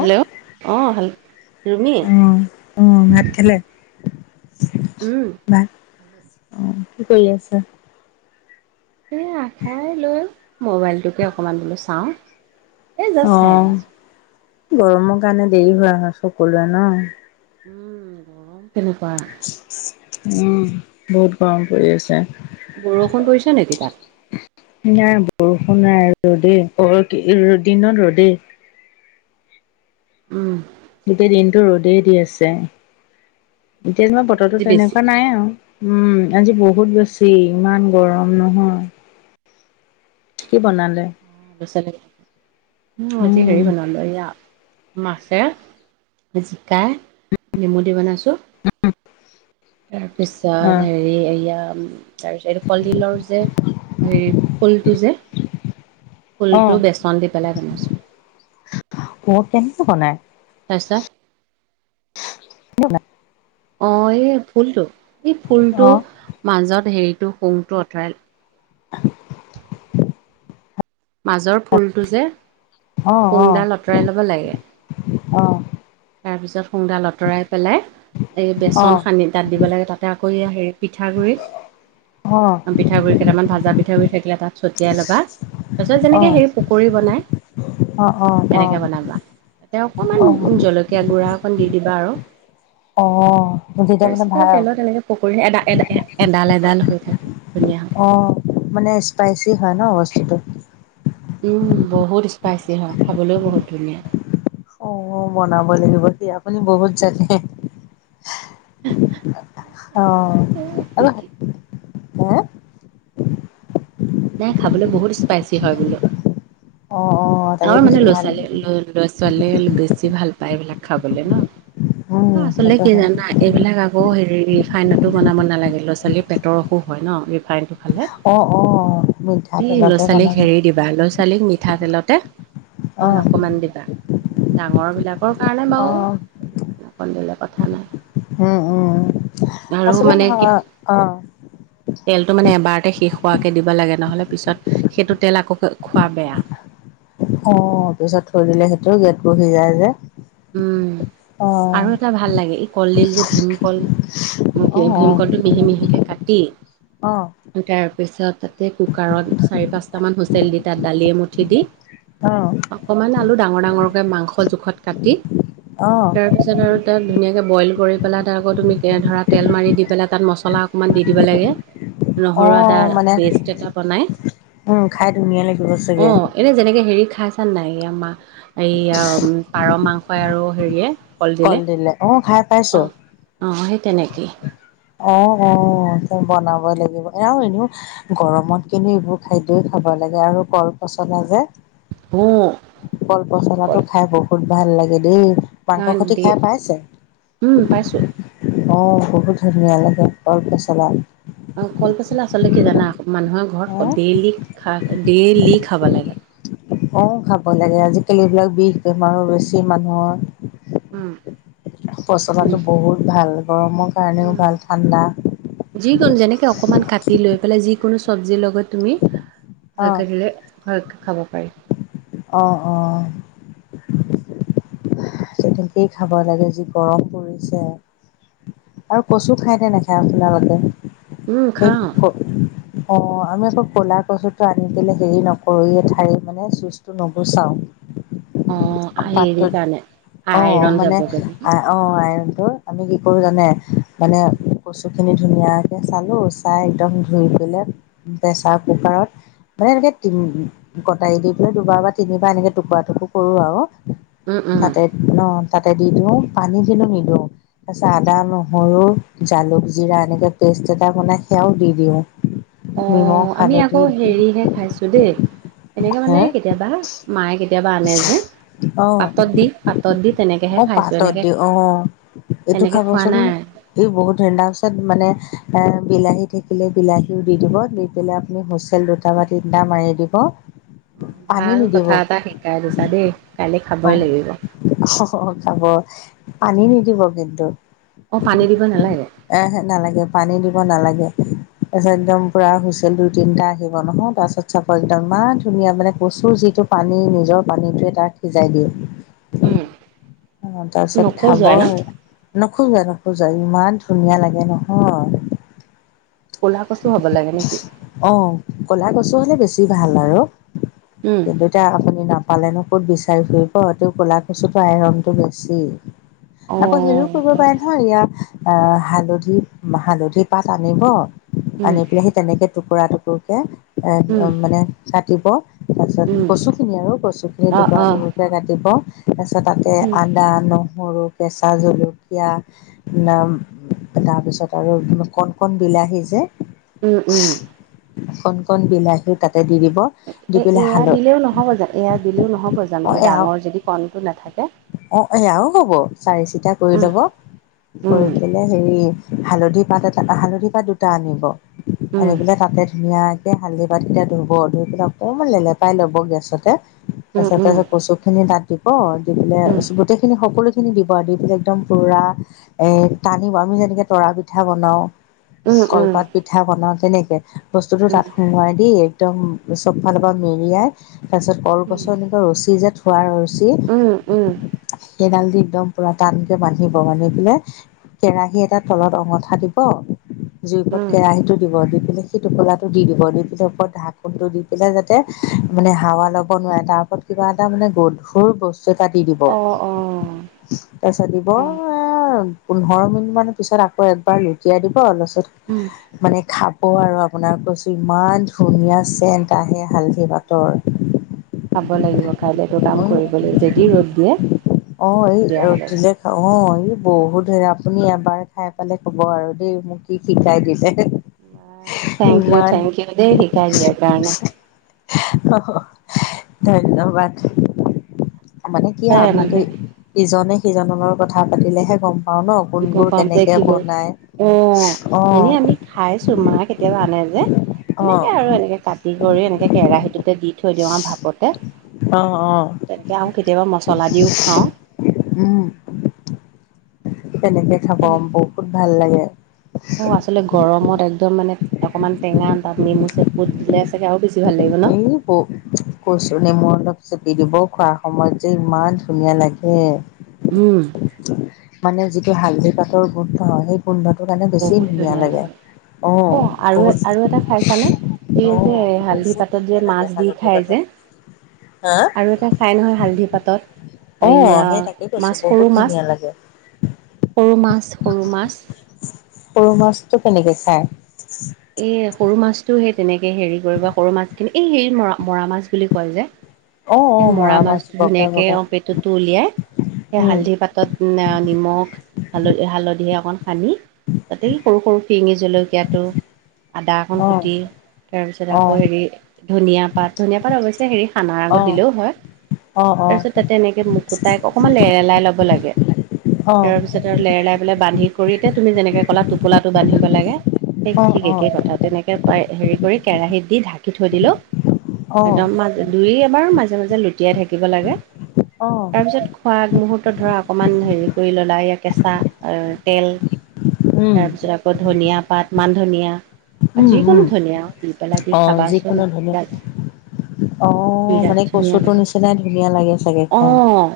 Hello অ', হেল ৰুমি অ', অ', ভাত খালে? উম। ভাত অ', কি কৰি আছা? এইয়া খাই লৈ, মোবাইলটোকে অকণমান বোলো চাওঁ। এই জাষ্ট খাই অ', আহিছো গৰমৰ কাৰণে, দেৰি হোৱা হয়, সকলোৰে ন? উম, গৰম কেনেকোৱা? উম, বহুত গৰম পৰি আছে। বৰষুণ পৰিছে নেকি তাত? নাই বৰষুণ নাই ৰ'দে, অ', দি দিনত ৰ'দে। উম। গোটেই দিনটো ৰ'দেই দি আছে, এতিয়া যেনিবা বতৰটো আজি বেছি তেনেকুৱা নাই আৰু। উম, আজি বহুত বেছি ইমান গৰম নহয়। কি বনালে? পাচলি, অ', আজি হেৰি উম। বনালো এয়া মাছে, জিকাই, নেমু দি বনাইছোঁ। তাৰপিছত, অ', হেৰি এইয়া তাৰপিছত, এইটো কলডিলৰ যে, হেৰি ফুলটো যে ফুলটো, অ', বেচন দি পেলাই বনাইছোঁ। [unintelligible] কেনেকে বনাই? তাৰপিছত [unintelligible] অ', এই ফুলটো, এই ফুলটো অ', মাজত হেৰিটো শুংটো আঁতৰাই [unintelligible] মাজৰ ফুলটো যে অ', অ', শুংডাল আঁতৰাই ল'ব লাগে অ'। তাৰপিছত, শুং দাল আঁতৰাই পেলাই, এই বেচন অ', সানি তাত দিব লাগে, তাতে আকৌ এয়া হেৰি পিঠাগুড়িত, অ', পিঠাগুড়ি কেইটামান, ভাজা পিঠাগুড়ি থাকিলে, তাত ছটিয়াই ল'বা। তাৰপিছত, যেনেকে অ'। হেৰি পকৰী বনাই। অ', তেনেকে অ', বনাবা, তেঁও অকমান অ', অ', জলকীয়া গুড়া অকন দি দিবা আৰু। অ', তেতিয়া মানে তাৰপিছত আৰু ভাল। তেলত এনেকৈ পকৰী এডা, এডা, এ এডাল, এডাল হৈ থাকে। ধুনীয়া হৈ থাকে অ', মানে স্পাইচি হয় ন, বস্তুটো। উম, বহুত স্পাইচি হয়, খাবলৈও বহুত ধুনীয়া। মইও বনাব লাগিব তেতিয়া, আপুনি বহুত জানে। কি অ', কি হে। নাই, খাবলৈ বহুত স্পাইচি হয় বোলো। অ', অ'। তাকে আমাৰ মানে, কৈছো ভাল ল'ৰা-ছোৱালী, ল'ৰা-ছোৱালীয়ে বেছি ভাল পায়, এইবিলাক খাবলে ন। উম, আচলতে সেইটো কি, হয় জানাই এইবিলাক আকৌ হেৰি, ৰিফাইনতো বনাব নালাগে, ল'ৰা-ছোৱালীৰ পেটৰ অসুখ হয় ন, ৰিফাইনটো। খালে অ', অ', মিঠাতেলতে বনাব। ল'ৰা-ছোৱালীক মিঠাতেলতে। হয়, অ', অকমান দিবা, ডাঙৰ বিলাকৰ কাৰণে বাৰু। অ', কলডিলৰ কথা নাই। উম, উম, আৰু আচলতে মানে কি নহয়, অ'। তেলটো মানে এবাৰতে শেষ হোৱাকে দিব লাগে, নহ'লে পিছত, সেইটো তেল আকৌ খোৱা বেয়া। অ', পিছত থৈ দিলে সেইটো, গেট বহি যায় যে। উম, অ', আৰু এটা ভাল লাগে, কলডিল যে, ভীমকল। অ', ভীমকলটো মিহি মিহিকে কাটি অ', তাৰপিছত তাতে কুকাৰত চাৰি-পাঁচটামান হুইচেল দি তাত দালিয়ে মুঠি দি অ। অকমান আলু ডাঙৰ ডাঙৰকে মাংস জোখত কাটি, অ', তাৰপিছত তাৰপিছত আৰু তাত ধুনীয়াকে বইল কৰি পেলাই তাত আকৌ তুমি ধৰা তেল মাৰি দি পেলাই তাত মছলা অকণমান দি দিব লাগে। নহৰু আদা অ', মানে পেষ্ট এটা বনাই, উম, খাই ধুনীয়া লাগিব অ চাগে এনে যেনেকে হেৰি খাই আছা নাই? এই মা এয়া পাৰ মাংসই আৰু হেৰিয়ে। কলডিলে, অ', খাই পাইছো। অঁ অঁ সেই তেনেকেই। অ অ তো বনাব লাগিব আৰু এনেও গৰমত কিন্তু এইবোৰ খাদ্যই খাব লাগে আৰু কল পচলা যে হম। কল পচলাটো খাই বহুত ভাল লাগে দেই। মাংস নাই সতি দে খাই পাইছে? উম পাইছোঁ অ বহুত ধুনীয়া লাগে কল পচলা। অ কলপচলা আচলতে কি জানা মানুহৰ ঘৰত খ অ', ডেইলি খাই ডেইলি খাব লাগে। অ খাব লাগে আজিকালি এইবিলাক বিষ বেমাৰো বেছি মানুহৰ। উম পচলাটো বিষ বহুত ভাল গৰমৰ কাৰণেও ভাল ঠাণ্ডা। যিকন যেনেকে অকণমান কাটি লৈ পেলাই যিকোনো চব্জিৰ লগত তুমি অ', ভালকে দিলে, ভালকে খাব পাৰি। অ অ। তেনেকেই খাব লাগে যি গৰম পৰিছে। আৰু কচু খাই নে নাখায় আপুনালোকে? উম খাওঁ [unintelligible] অ আমি আকৌ ক'লা কচুটো আনি পেলে হেৰি নকৰো [unintelligible] টো নুগুচাওঁ, অ হেৰি পাতত কাৰণে অ আইৰন মানে যাবগে যে আ অ এইবোৰ আমি কি কৰোঁ জানে, মানে কচু খিনি ধুনীয়াকৈ চালোঁ, চাই একদম ধুই পেলাই প্ৰেছাৰ কুকাৰত মানে এনেকে তিম কটাৰী দি পেলাই দুবাৰ বা তিনিবাৰ এনেকে টুকুৰা টুকুৰ কৰো আৰু উম উম তাতে ন তাতে দি দিওঁ পানী কিন্তু দিলো নিদিওঁ তাৰপিছত আদা নো নহৰু, জালুক-জিৰা এনেকৈ পেষ্ট এটা বনাই সেয়াও দি দিওঁ। অ নিমখ আমি আকৌ হালধি দি হেৰিহে খাইছো দেই, এনেকে হে মানে কেতিয়াবা মায়ে কেতিয়াবা আনে যে, অ পাতত দি পাতত দি অ তেনেকেহে খাইছো, পাতত এনেকে দিওঁ অ এনেকে খোৱা নাই। সেই বহুত ধুনীয়া তাৰ পাছত মানে বিলাহী থাকিলে বিলাহীও দি দিব দি পেলাই আপুনি হোচেলটোত দুটা বা তিনটা মাৰি দিব। অ পানী ভাল নিদিব কথা এটা শিকাই দিছা দেই কাইলৈ খাবই লাগিব। অ খাব পানী নিদিব কিন্তু। অ পানী দিব নালাগে? এ হে নালাগে পানী দিব নালাগে। তাৰপিছত একদম পুৰা হুইছেল দুই তিনটা আহিব নহয় তাৰপিছত চাবৰ একদম ইমান ধুনীয়া মানে কচু যিটো পানী নিজৰ পানীতোৱে তাক সিজাই দিয়ে। উম। অ তাৰপিছত খাব নখজুৱাই ন নোখোজায় নোখোজায় ইমান ধুনীয়া লাগে নহয়। ক'লা কচু হ'ব লাগে নেকি? অ', কলা কচু হ'লে বেছি ভাল আৰু। উম'। দেউতা আপুনি নাপালে নো ক'ত বিচাৰি ফুৰিব এইটো ক'লা কচুটো আইৰণটো বেছি। অ আকৌ হেৰিও কৰিব পাৰে ন- হয় ইয়াত আঁহ', হালধি-হালধি পাত আনিব উম আনি পেলাই সি তেনেকে- টুকুৰা-টুকুৰকে উম মানে কাটিব। তাৰপিছত উম কচুখিনি আৰু, কচুখিনি অ অ দুবাৰকে-দুবাৰকে কাটিব, তাৰপিছত তা'তে- উম আদা, নহৰু, কেঁচা জলকীয়া, নাম, তাৰপিছত আৰু কণ-কণ বিলাহী যে- উমঁ-উমঁ। কণ-কণ বিলাহী তা'তে দি দিব। দি এই পেলাই এয়া হাল দিলেও নহ'ব জানো, এয়া দিলেও নহ'ব জানো, এই ডাঙৰ যদি কণটো নাথাকে। অঁহ', এয়াও হ'ব চাৰি চিটা কৰি উম লব। উম কৰি পেলাই হেৰি হালধি পাত এটা, হালধি পাত দুটা আনিব। আৰু উম এইবিলাক তা'তে ধুনীয়াকে এই হালধি পাতকেইটা ধুব ধুই পেলাই অকণমান লে'লেপাই ল'ব গেছতে। উম তাৰপিছত-তাৰপিছত কচুখিনি তা'ত দিব, দি উম পেলাই গোটেইখিনি সকলো- খিনি দিব আৰু দি একদম পুৰা এ টানিব আমি যেনেকে তৰা পিঠা বনাওঁ। উম উম কলপাত- পিঠা বনাওঁ তেনেকে, বস্তুটো উম তা'ত সোমোৱাই দি একদম চবফালৰ পৰা মেৰিয়াই- তাৰপিছত উম কলগছৰ এনেকুৱা ৰছী যে থোৱা ৰছী- উম উম উম সেইডাল দি একদম পুৰা টানকে বান্ধিব, বান্ধি পেলাই- কেৰাহী এটাত তলত অঙঠা দিব- জুই ওপৰত উম কেৰাহীটো দিব দি পিনে সেই টোপোল টো দি দিব দি পিনে ওপৰত ঢাকোনটো দি- দি পিনে যাতে মানে হাৱা ল'ব নোৱাৰে তাৰ ওপৰত কিবা এটা মানে গধুৰ বস্তু- এটা দি দিব। অঁ'। তাৰপিছত দিব এ'- আ' পোন্ধৰ মিনিট মানৰ পিছত আকৌ একবাৰ লুটিয়াই দিব তাৰপিছত- উম মানে খাব আৰু আপোনাৰ কৈছো ইমান ধুনীয়া চেণ্ট আহে হালধি পাটৰ। খাব লাগিব কাইলে এইটো কাম কৰিব লাগিব যদি ৰ'দ দিয়ে। অঁ', এই তেতিয়াহ'লে ৰ'দটো যে। অঁ', এই বহুত হেৰি আপুনি এবাৰ খাই পেলাই ক'ব আৰু দেই মোক। কি শিকাই দিলে, বাৰু থেংক ইউ ইমান- থেংক ইউ দেই শিকাই দিয়াৰ কাৰণে ধন্যবাদ। মানে কি চাই আমি মানুহে দেই- ইজনে-সিজনৰ কথা পাতিলে'হে গম- পাওঁ ন' গম কোনবোৰ পাম যে কেনেকে কি বল বনাই। অ এনেই আমি অঁ'। খাইছো, মাই কেতিয়াবা আনে যে। অ এনেকৈ আৰু, এনেকৈ কাটি কৰি এনেকৈ কেৰাহীটোতে দি থৈ দিওঁ আৰু ভাপতে। অঁ', -অঁ',। তেনেকৈ আৰু কেতিয়াবা মছলা দিও খাওঁ। উমঁ, তেনেকে খাব বহুত ভাল লাগে। অঁ', আচলতে গৰমত একদম মানে অকণমান টেঙা তা'ত নেমু চেপি দিলে- তেতিয়া আৰু বেছি ভাল লাগিব ন। অ'। কৈছো নেমু অলপ চেপি দিব খোৱাৰ সময়ত যে ইমান ধুনীয়া লাগে। উম। মানে যিটো হালধি পাতৰ গোন্ধ সেই গোন্ধটো কাৰণে বেছি ধুনীয়া লাগে। অ এ আৰু বহুত আৰু এটা খাইছানে অ এই যে হালধি বহুত পাত পাতত যে ধুনীয়া লাগে মাছ দি হালধি খায় পাতৰ যে হা আৰু এটা খায় নহয় হালধি পাতত। অ এইয়া সেই তাকে কৈছো মাছ বহুত সৰু মাছ ধুনীয়া লাগে সৰু মাছ সৰু মাছ। সৰু মাছটো কেনেকে খায়? [inaudible] এই সৰু মাছটো সেই তেনেকৈ হেৰি কৰিব সৰু মাছখিনি এই হেৰি মৰা মৰা মাছ বুলি কয় যে। অ অ এই মৰা মাছ বগা ধুনীয়াকে বগা অ পেটুতো উলিয়াই, এ উম হালধি পাতত না নিমখ হালধি হালধি অকণ সানি তাতে এই সৰু সৰু ফিৰিঙী জলকীয়াটো আদা অকণ অ কুটি, তাৰপিছত অ আকৌ হেৰি ধনীয়া পাত ধনীয়া পাত অৱশ্যে হেৰি সানাৰ অ আগত দিলেও হয়, অ অ তাৰপিছত তাতে এনেকে মুকুতাই অকণমান লেৰেলাই ল'ব লাগে, অ তাৰপিছত লেৰেলাই পেলাই বান্ধি কৰি তে তুমি যেনেকে ক'লা টোপলাটো বান্ধিব লাগে। সেই অ অ ঠিক একে কথা, তেনেকে পাই হেৰি কৰি কেৰাহীত দি ঢাকি থৈ দিলেও অ একদম মাজে দুই এবাৰ মাজে মাজে লুটিয়াই থাকিব লাগে, অ তাৰপিছত খোৱা আগ মুহূৰ্তত ধৰা অকণমান হেৰি কৰি ল'লা এইয়া কেঁচা তেল উম তাৰপিছত আকৌ ধনীয়া পাত, মান ধনীয়া উম যিকোনো উম ধনীয়া দি পেলাই দি অ খাবাচোন যিকোনো ধুনীয়া বিৰাট ধুনীয়া লাগে। সঁচাই ধুনীয়া লাগে। চাগে খাই অঁ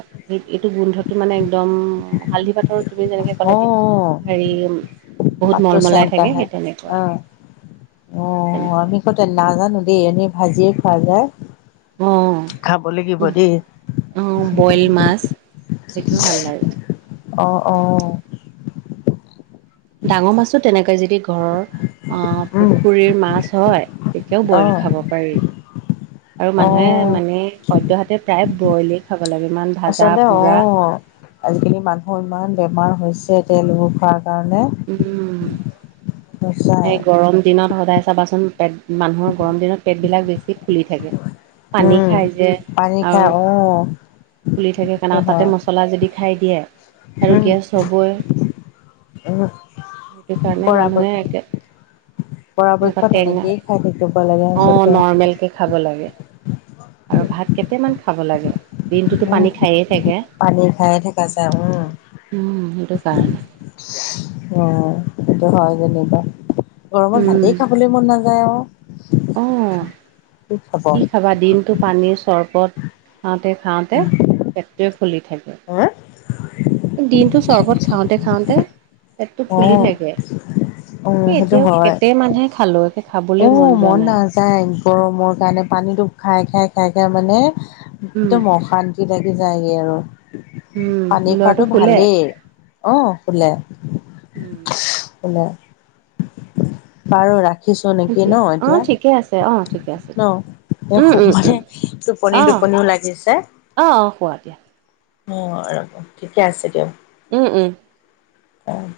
এইটো গোন্ধটো মানে একদম হালধি পাতৰ তুমি যেনেকে কলা অ এতিয়া হেৰি বহুত পাতটো মলমলাই থাকে সেই তেনেকুৱা। অঁ অঁ তেনেকুৱা আমি কতে নাজানো দেই এনেই ভাজিয়ে খোৱা যায়। অঁ খাব লাগিব দেই অঁ অঁ বইল মাছ। সেইটোও ভাল লাগে অহ অহ। ডাঙৰ মাছো তেনেকৈ যদি ঘৰৰ অঁহ উম পুখুৰীৰ মাছ হয় তেতিয়াও অ বইল খাব পাৰি, আৰু মানুহে অ মানে সদ্যহতে প্ৰায়ে বইলেই খাব লাগে ইমান ভাজা আচলতে পোৰা অঁ আজিকালি মানুহৰ ইমান বেমাৰ হৈছে তেলবোৰ খোৱাৰ কাৰণে। উম। সঁচাই এই গৰম দিনত সদায় চাবাচোন পেট মানুহৰ গৰম দিনত পেটবিলাক বেছি ফুলি থাকে। পানী উম খায় যে পানী খাই আৰু অ ফুলি থাকে কাৰণে সেইটো আৰু তাতে হয় মছ মচলা যদি খায় দিয়ে আৰু উম গেছ হবই, উম সেইটো কাৰণে পৰাপক্ষ মানুহে একে এনেকুৱা পৰাপক্ষত টেঙা, এনেকেই খাই থাকিব লাগে অঁ আচলতে নৰ্মেলকে খাব লাগে। আৰু ভাত কেইটামান খাব লাগে। দিনটোতো উম পানী খায়ে থাকে, পানী খায়ে থকা যায় উম সেইটো কাৰণে। অঁহ সেইটো হয় যেনিবা, গৰমত উম ভাতেই খাবলে মন নায যায় আও। অঁহ কি খাবা দিনটো পানী, চৰবত খাওঁতে খাওঁতে পেটটোৱে ফুলি থাকে। হে? দিনটো চৰ্বত খাওঁতে খাওঁতে পেটটো অ ফুলি থাকে অ সেই এতিয়াও কেতেমানহে খালোঁ খাবলৈ অহ যোৱা মন নাই নাযায় গৰমৰ কাৰণে পানীটো খাই খাই খাই খাই মানে উম একদম অশান্তি লাগি যায়গে আৰু উম পানী ল'ৰাটো খোৱাটো শুলে ভালেই অহ শুলে উম শুলে বাৰু ৰাখিছো নেকি ন এতিয়া অ ঠিক ন এ শুম মানে টোপনি টোপনিও লাগিছে অ শুৱা দিয়া অহ ৰ'ব ঠিকে আছে দিয়ক উম উম অহ